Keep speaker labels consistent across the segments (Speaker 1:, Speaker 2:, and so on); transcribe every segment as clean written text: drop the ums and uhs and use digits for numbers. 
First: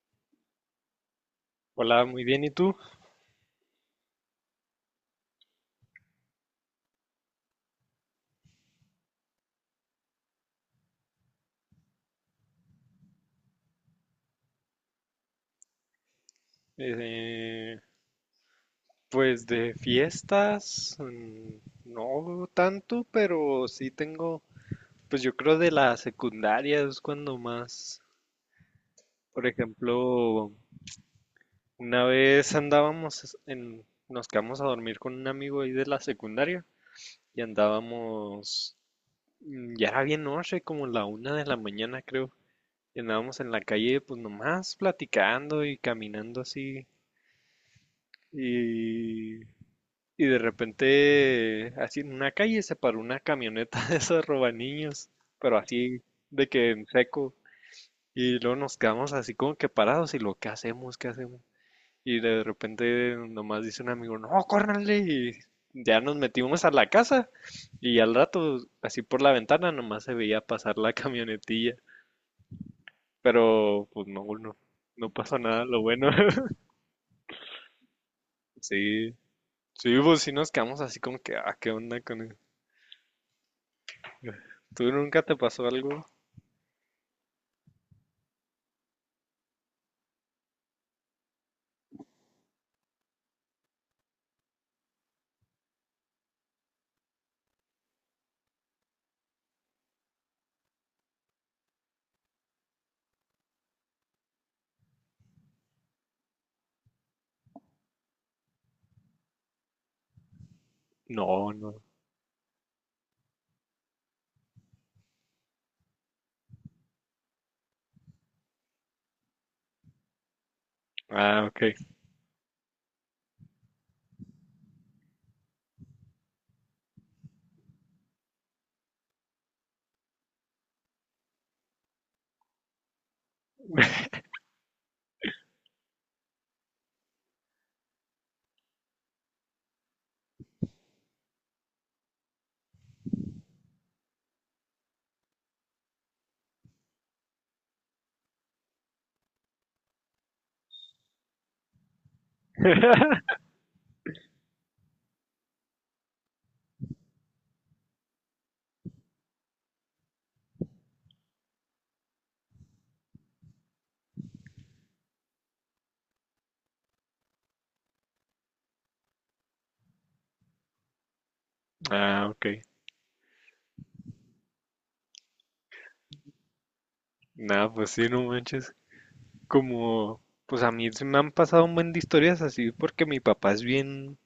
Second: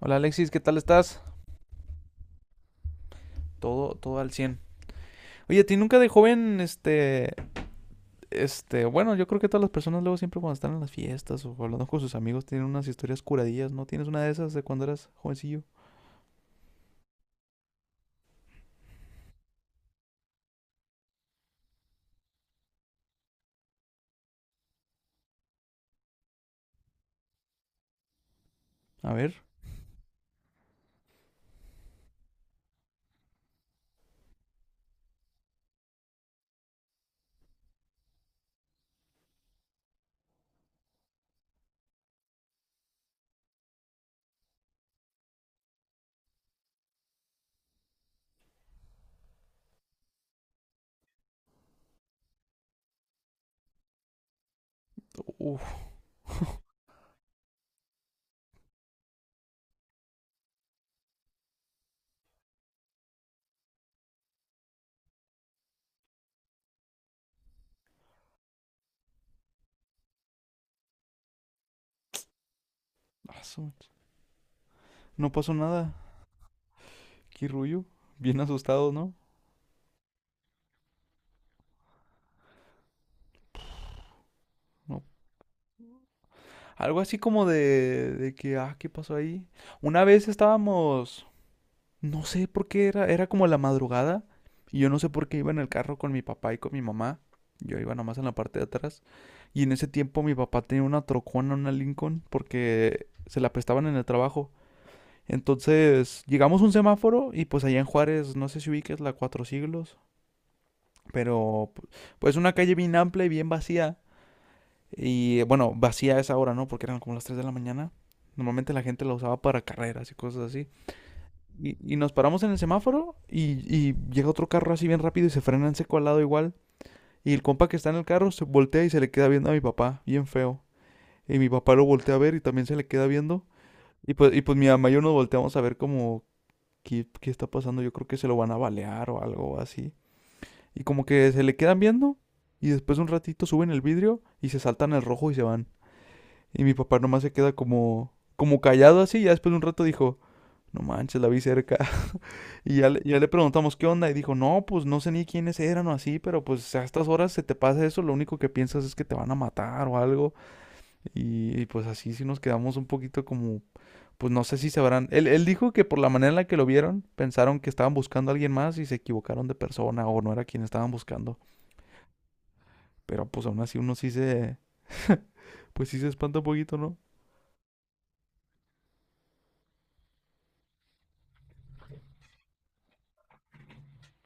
Speaker 1: Hola Alexis, ¿qué tal estás?
Speaker 2: Hola, muy bien, ¿y tú?
Speaker 1: Todo, todo al 100. Oye, ¿a ti nunca de joven, bueno, yo creo que todas las personas luego siempre cuando están en las fiestas o hablando con sus amigos tienen unas historias curadillas, ¿no? ¿Tienes una de esas de cuando eras jovencillo?
Speaker 2: Eh, pues de fiestas, no tanto, pero sí tengo, pues yo creo de la secundaria es cuando más,
Speaker 1: A ver.
Speaker 2: por ejemplo, una vez nos quedamos a dormir con un amigo ahí de la secundaria y andábamos, ya era bien noche, como la una de la mañana creo, y andábamos en la calle pues nomás platicando y caminando así. Y Y de repente, así en una calle se paró una camioneta de esos robaniños, pero
Speaker 1: Uf,
Speaker 2: así de que en seco. Y luego nos quedamos así como que parados ¿qué hacemos? ¿Qué hacemos? Y de repente nomás dice un amigo, no, córranle. Y ya nos metimos a la casa y al rato, así por la ventana, nomás se veía pasar la camionetilla. Pero pues no
Speaker 1: no
Speaker 2: pasó
Speaker 1: pasó
Speaker 2: nada, lo
Speaker 1: nada.
Speaker 2: bueno.
Speaker 1: Qué rullo. Bien asustados, ¿no?
Speaker 2: Sí, sí, pues sí nos quedamos así como que, ah, ¿qué onda con él? ¿Tú
Speaker 1: No.
Speaker 2: nunca te pasó algo?
Speaker 1: Algo así como de que, ah, ¿qué pasó ahí? Una vez estábamos. No sé por qué era como la madrugada y yo no sé por qué iba en el carro con mi papá y con mi mamá. Yo iba nomás en la parte de atrás, y en ese tiempo mi papá tenía una trocona, una Lincoln, porque se la prestaban en el trabajo. Entonces llegamos a un semáforo y pues allá en Juárez, no sé si ubiques la Cuatro Siglos,
Speaker 2: No,
Speaker 1: pero
Speaker 2: no.
Speaker 1: pu- pues una calle bien amplia y bien vacía. Y bueno, vacía a esa hora, ¿no? Porque eran como las 3 de la mañana. Normalmente la gente la usaba para carreras y cosas así.
Speaker 2: Ah, ok.
Speaker 1: Y nos paramos en el semáforo, y llega otro carro así bien rápido y se frena en seco al lado igual. Y el compa que está en el carro se voltea y se le queda viendo a mi papá, bien feo. Y mi papá lo voltea a ver y también se le queda viendo. Y pues, y pues mi mamá y yo nos volteamos a ver como qué está pasando. Yo creo que se lo van a balear o algo así. Y como que se le quedan viendo y después un ratito suben el vidrio y se saltan el rojo y se van. Y mi papá nomás se queda como, como callado así. Y ya después de un rato dijo, no manches, la vi cerca. Y ya ya le preguntamos qué onda y dijo, no, pues no sé ni quiénes eran o así, pero pues a estas horas se te pasa eso, lo único que piensas es que te van a matar o algo. Pues así sí nos quedamos un poquito como, pues no sé si se habrán... Él dijo que por la manera en la que lo vieron, pensaron que estaban buscando a alguien más y se equivocaron de persona o no era quien estaban buscando.
Speaker 2: Ah, ok.
Speaker 1: Pero pues aún así uno sí se... Pues sí se espanta un poquito, ¿no?
Speaker 2: Nada, pues sí, no manches. Como, pues a mí se me han pasado un buen de historias así porque mi papá es bien,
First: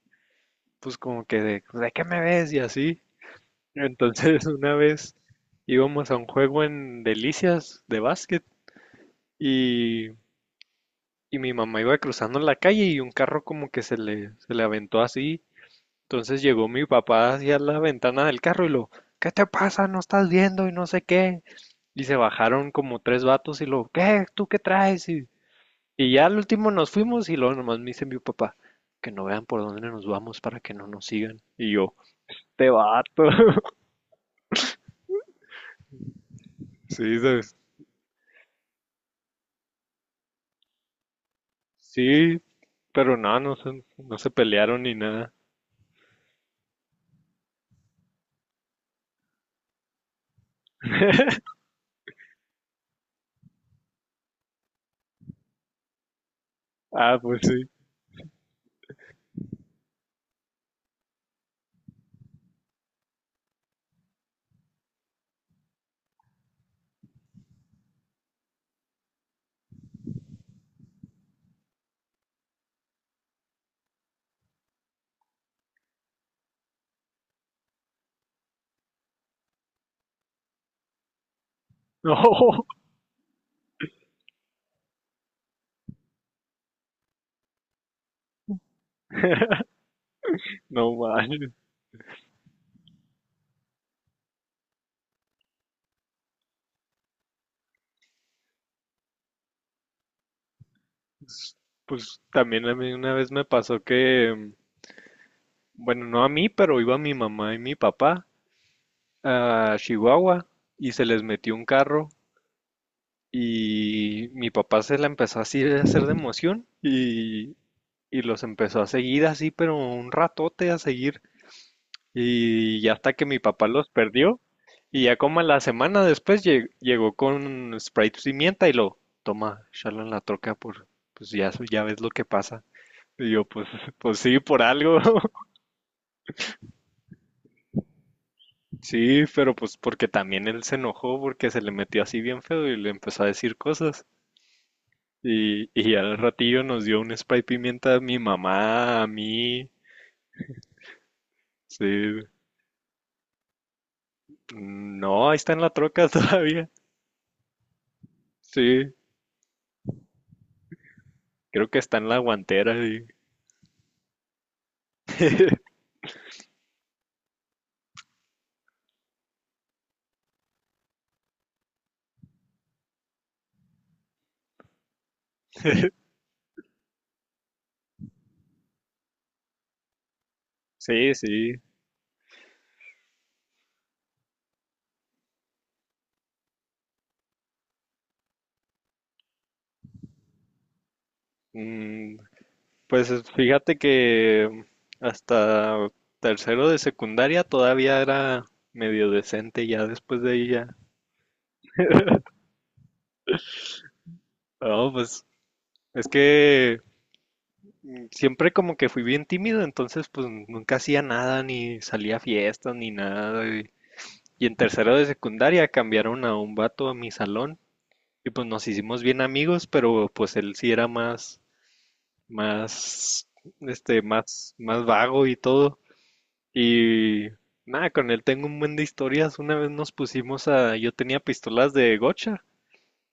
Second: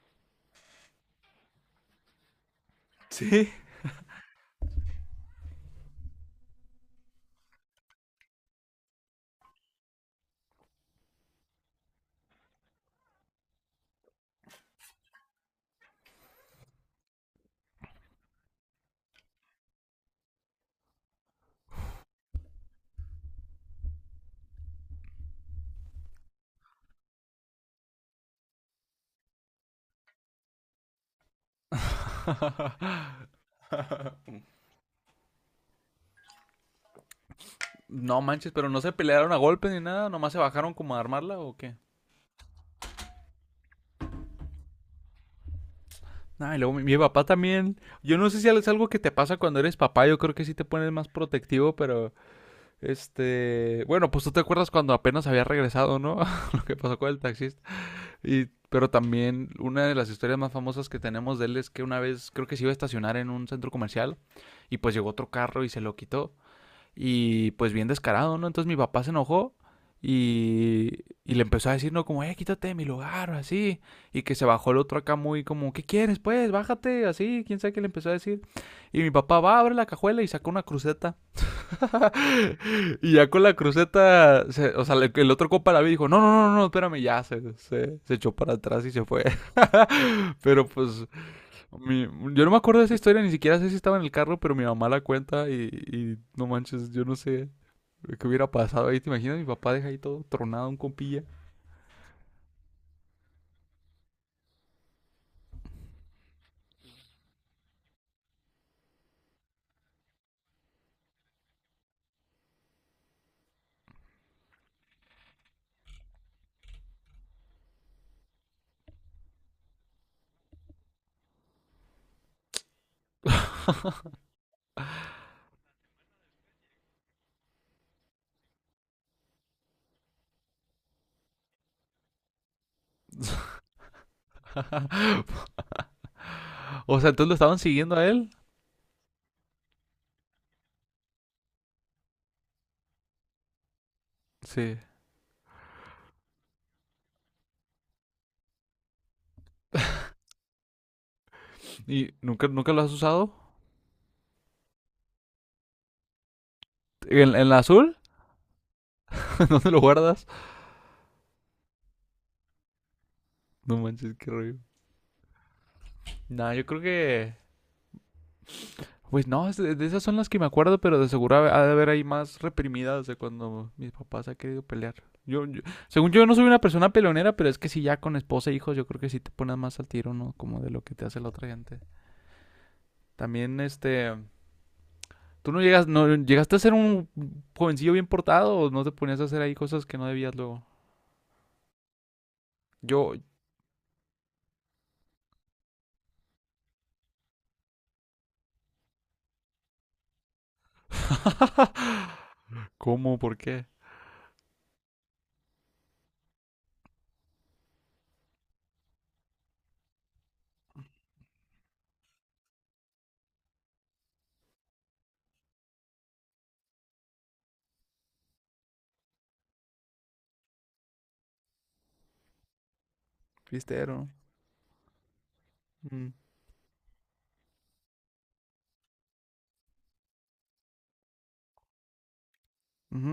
Speaker 2: pues como que de, "Pues, ¿de qué me ves?" Y así.
Speaker 1: Sí.
Speaker 2: Entonces una vez íbamos a un juego en Delicias de básquet y, y mi mamá iba cruzando la calle y un carro como que se le aventó así. Entonces llegó mi papá hacia la ventana del carro ¿qué te pasa? No estás viendo y no sé qué. Y se bajaron como tres vatos ¿qué? ¿Tú qué traes? Y ya al último nos fuimos y luego nomás me dice mi papá, que no vean por dónde nos vamos para que no nos sigan. Y yo, te vato. Sí, ¿sabes?
Speaker 1: No manches, pero no se pelearon a golpes ni nada, nomás se bajaron como a armarla o qué.
Speaker 2: Sí, pero no, no se pelearon ni nada.
Speaker 1: Ah, y luego mi papá también. Yo no sé si es algo que te pasa cuando eres papá. Yo creo que sí te pones más protectivo, pero este. Bueno, pues tú te acuerdas cuando apenas había regresado, ¿no? Lo que pasó con
Speaker 2: Ah,
Speaker 1: el
Speaker 2: pues
Speaker 1: taxista.
Speaker 2: sí.
Speaker 1: Y, pero también una de las historias más famosas que tenemos de él es que una vez creo que se iba a estacionar en un centro comercial y pues llegó otro carro y se lo quitó. Y pues bien descarado, ¿no? Entonces mi papá se enojó y le empezó a decir, ¿no? Como, quítate de mi lugar, o así. Y que se bajó el otro acá muy como, ¿qué quieres, pues? Bájate, así. ¿Quién sabe qué le empezó a decir? Y mi papá va, abre la cajuela y saca una cruceta.
Speaker 2: No,
Speaker 1: Y ya con la cruceta, o sea, el otro compa la vi y dijo, no, no, no, no, no, espérame, ya se echó para atrás y se fue. Pero
Speaker 2: no
Speaker 1: pues,
Speaker 2: manches.
Speaker 1: mi- yo no me acuerdo de esa historia, ni siquiera sé si estaba en el carro, pero mi mamá la cuenta, y no manches, yo no sé. ¿Qué hubiera pasado ahí? ¿Te imaginas? Mi papá deja ahí todo tronado, un compilla.
Speaker 2: Pues también a mí una vez me pasó que bueno, no a mí, pero iba mi mamá y mi papá a Chihuahua y se les metió un carro y mi papá se la empezó así a hacer de emoción y los empezó a seguir así, pero un ratote a seguir, y ya hasta que mi papá los perdió y ya como a la semana después llegó con Sprite pimienta y lo toma, échalo en la troca por, pues ya, ya ves lo que pasa. Y yo, pues, pues sí, por algo.
Speaker 1: O sea, entonces lo estaban siguiendo a él.
Speaker 2: Sí, pero pues porque también él se enojó porque se le metió así bien feo y le empezó a decir cosas.
Speaker 1: Sí.
Speaker 2: Y al ratillo nos dio un spray pimienta a mi mamá, a mí. Sí.
Speaker 1: ¿Y nunca, nunca lo has usado?
Speaker 2: No, ahí está en la troca todavía.
Speaker 1: ¿En la azul?
Speaker 2: Sí,
Speaker 1: ¿Dónde lo guardas?
Speaker 2: creo que está en la guantera.
Speaker 1: No manches, qué rollo.
Speaker 2: Sí,
Speaker 1: Nah, yo creo que. Pues no, de esas son las que me acuerdo, pero de seguro ha de haber ahí más reprimidas de cuando mis papás han querido pelear. Yo, yo- según yo, no soy una persona peleonera, pero es que si ya con esposa e hijos, yo creo que sí te pones más al tiro, ¿no? Como de lo que te
Speaker 2: sí.
Speaker 1: hace la otra
Speaker 2: Sí.
Speaker 1: gente. También, este. ¿Tú no, llegas, no llegaste a ser un jovencillo bien portado o no te ponías a hacer ahí cosas que no debías luego?
Speaker 2: Mm, pues
Speaker 1: Yo.
Speaker 2: fíjate que hasta tercero de secundaria todavía era medio decente, ya después de ahí ya.
Speaker 1: ¿Cómo? ¿Por qué?
Speaker 2: No, pues es que siempre como que fui bien tímido, entonces pues nunca hacía nada, ni salía a fiestas, ni nada. Y en tercero de secundaria cambiaron a un vato a mi salón y pues nos hicimos bien amigos, pero pues él sí era más, este,
Speaker 1: Cristero.
Speaker 2: más vago y todo.
Speaker 1: Mm.
Speaker 2: Y nada, con él tengo un buen de historias. Una vez nos pusimos a, yo tenía pistolas de gocha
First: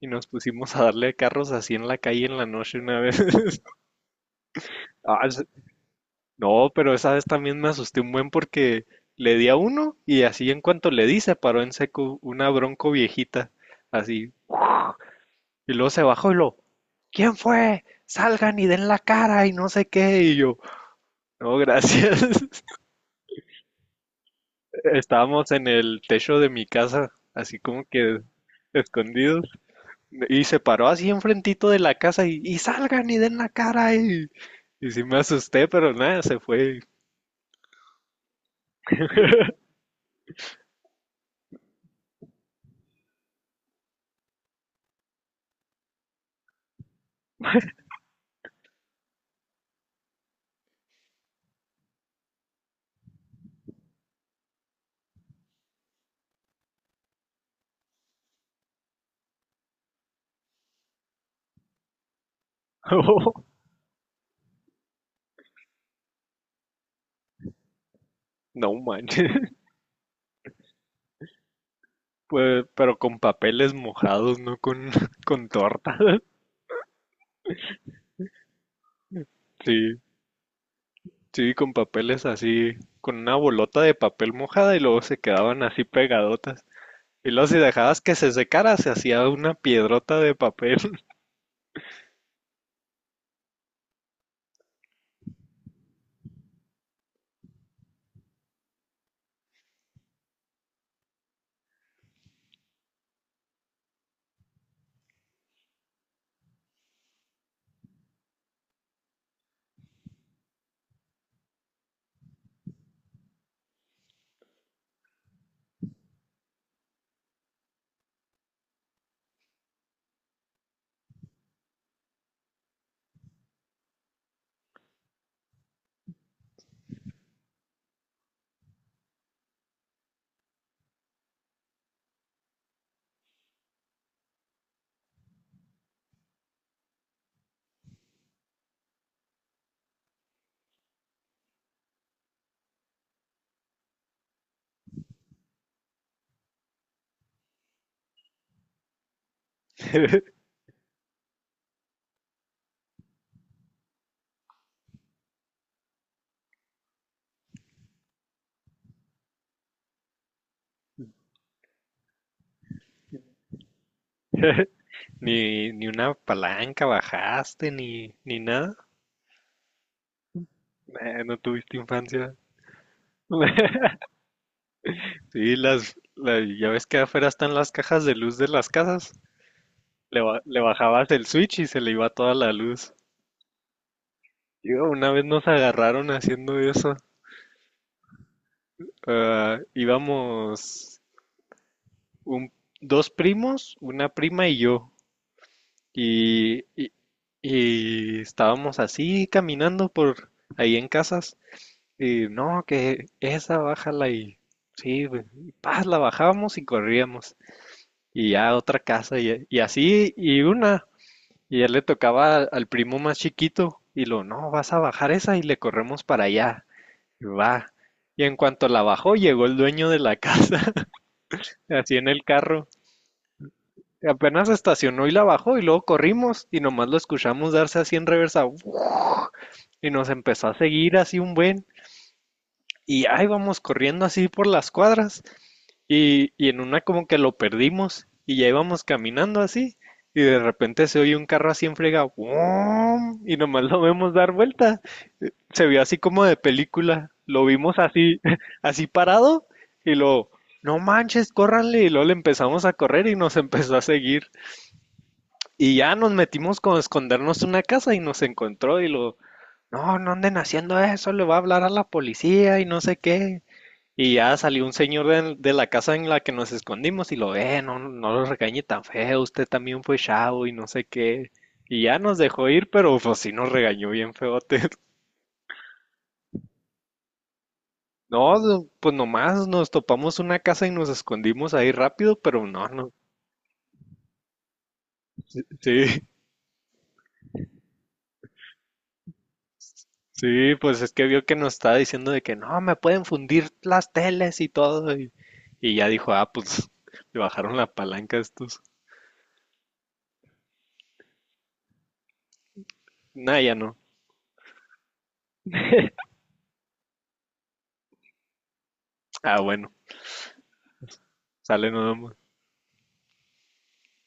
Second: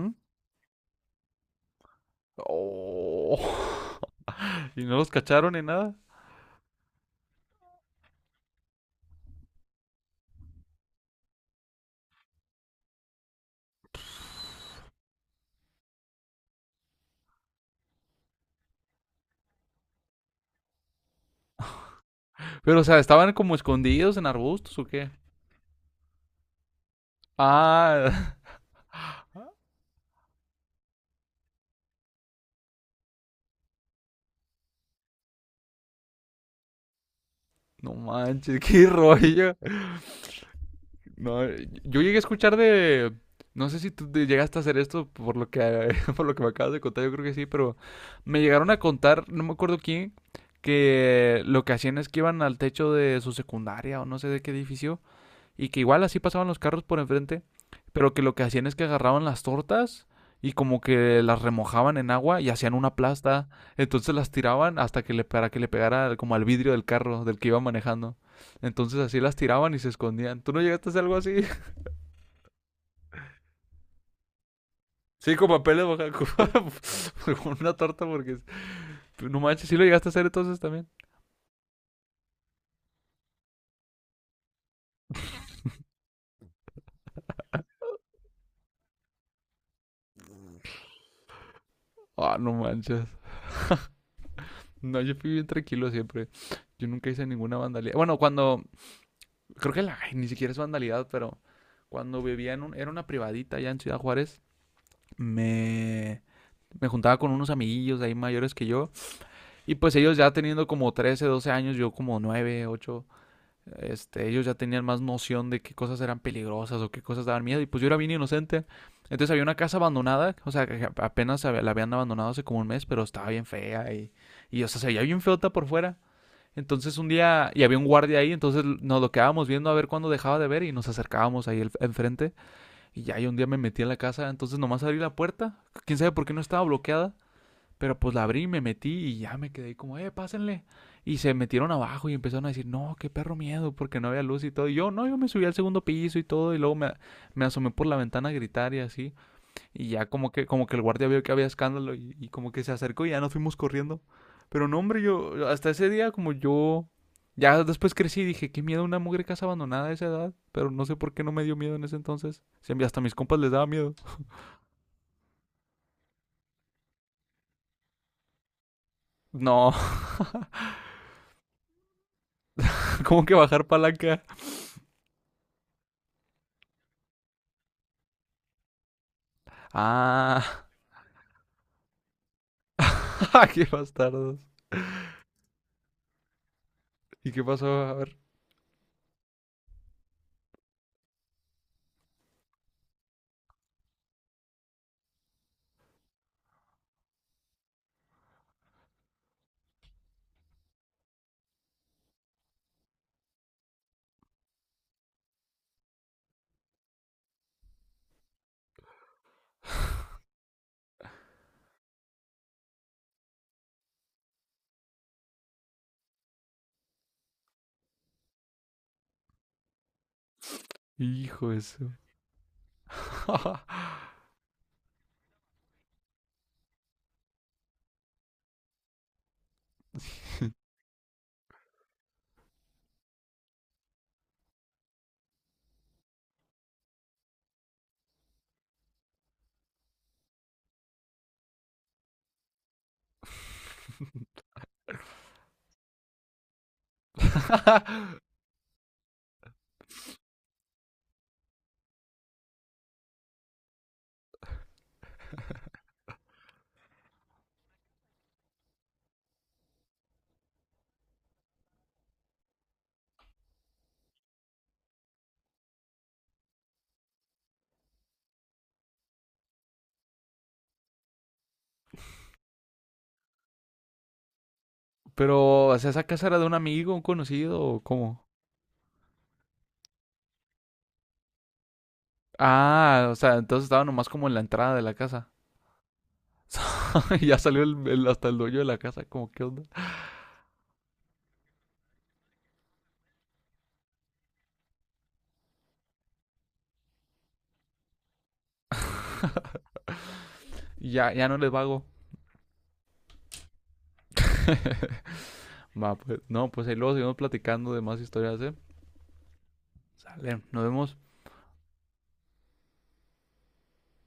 Speaker 2: y nos pusimos a darle carros así en la calle en la noche una vez.
Speaker 1: Oh. ¿Y no los
Speaker 2: Ah,
Speaker 1: cacharon ni nada?
Speaker 2: no, pero esa vez también me asusté un buen porque le di a uno, y así en cuanto le di se paró en seco una bronco viejita, así. Y luego se bajó ¿quién fue? Salgan y den la cara y no sé qué. Y yo, no, gracias.
Speaker 1: Pero, o sea, ¿estaban como escondidos en arbustos o qué?
Speaker 2: Estábamos en el techo de mi casa, así como
Speaker 1: Ah,
Speaker 2: que escondidos. Y se paró así enfrentito de la casa y salgan y den la cara. Y sí me asusté, pero nada, se fue.
Speaker 1: no manches, qué rollo. No, yo llegué a escuchar de. No sé si tú te llegaste a hacer esto por lo que, por lo que me acabas de contar, yo creo que sí, pero me llegaron a contar, no me acuerdo quién, que lo que hacían es que iban al techo de su secundaria o no sé de qué edificio y que igual así pasaban los carros por enfrente, pero que lo que hacían es que agarraban las tortas y como que las remojaban en agua y hacían una plasta, entonces las tiraban hasta que le para que le pegara como al vidrio del carro del que iba manejando.
Speaker 2: No
Speaker 1: Entonces así
Speaker 2: manches.
Speaker 1: las tiraban y se escondían. ¿Tú no llegaste a hacer algo así?
Speaker 2: Pues, pero con papeles mojados, no con,
Speaker 1: Sí, con
Speaker 2: con
Speaker 1: papeles
Speaker 2: torta.
Speaker 1: baja con una torta porque no manches,
Speaker 2: Sí,
Speaker 1: sí lo llegaste a hacer entonces también.
Speaker 2: sí, con papeles así, con una bolota de papel mojada y luego se quedaban así pegadotas. Y luego si dejabas que se secara, se hacía una piedrota de papel.
Speaker 1: Ah, no manches. No, yo fui bien tranquilo siempre. Yo nunca hice ninguna vandalía. Bueno, cuando creo que ni siquiera es vandalidad, pero cuando vivía en un, era una privadita allá en Ciudad Juárez, me, me juntaba con unos amiguillos ahí mayores que yo. Y pues ellos ya teniendo como 13 12 años, yo como 9 8, ellos ya tenían más noción de qué cosas eran peligrosas o qué cosas daban miedo. Y pues yo era bien inocente. Entonces había una casa abandonada, o sea, que apenas la habían abandonado hace como un mes, pero estaba bien fea y o sea, se veía bien feota por fuera. Entonces un día, y había un guardia ahí, entonces nos lo quedábamos viendo a ver cuándo dejaba de ver y nos acercábamos ahí enfrente. Y ya, y un día me metí en la casa, entonces nomás abrí la puerta. Quién sabe por qué no estaba bloqueada, pero pues la abrí, me metí y ya me quedé ahí como, pásenle. Y se metieron abajo y empezaron a decir, no, qué perro miedo, porque no había luz y todo. Y yo, no, yo me subí al segundo piso y todo, y luego me asomé por la ventana a gritar y así. Y ya como que, como que el guardia vio que había escándalo, y como que se acercó y ya nos fuimos corriendo. Pero no, hombre, yo hasta ese día como yo... Ya después crecí y dije, qué miedo una mugre casa abandonada a esa edad. Pero no sé por qué no me dio miedo en ese entonces. Si hasta a mis compas les daba miedo.
Speaker 2: Ni una palanca bajaste, ni nada.
Speaker 1: No.
Speaker 2: No tuviste infancia.
Speaker 1: ¿Cómo que bajar palanca?
Speaker 2: Sí, ya ves que afuera están las cajas de luz de las casas. Le, le
Speaker 1: Ah,
Speaker 2: bajabas el switch y se le iba toda la luz.
Speaker 1: qué bastardos.
Speaker 2: Yo, una vez nos agarraron haciendo eso.
Speaker 1: ¿Y qué pasó? A ver.
Speaker 2: Ah, íbamos un, dos primos, una prima y yo. Y, y, y estábamos así caminando por ahí en casas. Y no, que esa bájala y sí, güey, y paz, la bajábamos y corríamos. Y ya otra casa y así y una. Y ya le tocaba al, primo más chiquito. Y lo, no, vas a bajar esa y le corremos para allá. Va. Y en cuanto la bajó, llegó el dueño de la casa,
Speaker 1: Hijo eso.
Speaker 2: así en el carro. Apenas estacionó y la bajó y luego corrimos y nomás lo escuchamos darse así en reversa. Y nos empezó a seguir así un buen. Y ahí vamos corriendo así por las cuadras y en una como que lo perdimos y ya íbamos caminando así y de repente se oye un carro así en frega ¡guam! Y nomás lo vemos dar vuelta, se vio así como de película. Lo vimos así, así parado y lo, no manches, córranle. Y luego le empezamos a correr y nos empezó a seguir. Y ya nos metimos con escondernos en una casa y nos encontró y lo, no, no anden haciendo eso, le va a hablar a la policía y no sé qué. Y ya salió un señor de la casa en la que nos escondimos y lo, no, no lo regañe tan feo, usted también fue chavo y no sé qué. Y ya nos dejó ir, pero pues sí nos regañó bien feote.
Speaker 1: Pero, o sea, ¿esa casa era de un amigo, un conocido o cómo?
Speaker 2: No, no, pues nomás nos topamos una casa y nos escondimos ahí rápido, pero no, no.
Speaker 1: Ah, o sea, entonces estaba nomás como en la entrada de la casa.
Speaker 2: Sí,
Speaker 1: Y ya salió hasta el dueño de la casa, como, ¿qué onda?
Speaker 2: sí, pues es que vio que nos estaba diciendo de que no, me pueden fundir las teles y todo. Y ya dijo, ah, pues le bajaron la palanca a estos.
Speaker 1: Y ya, ya no les vago.
Speaker 2: Nah, ya no.
Speaker 1: Va, pues, no, pues ahí luego seguimos platicando de más historias, ¿eh?
Speaker 2: Ah, bueno,
Speaker 1: Sale, nos vemos.
Speaker 2: sale nomás.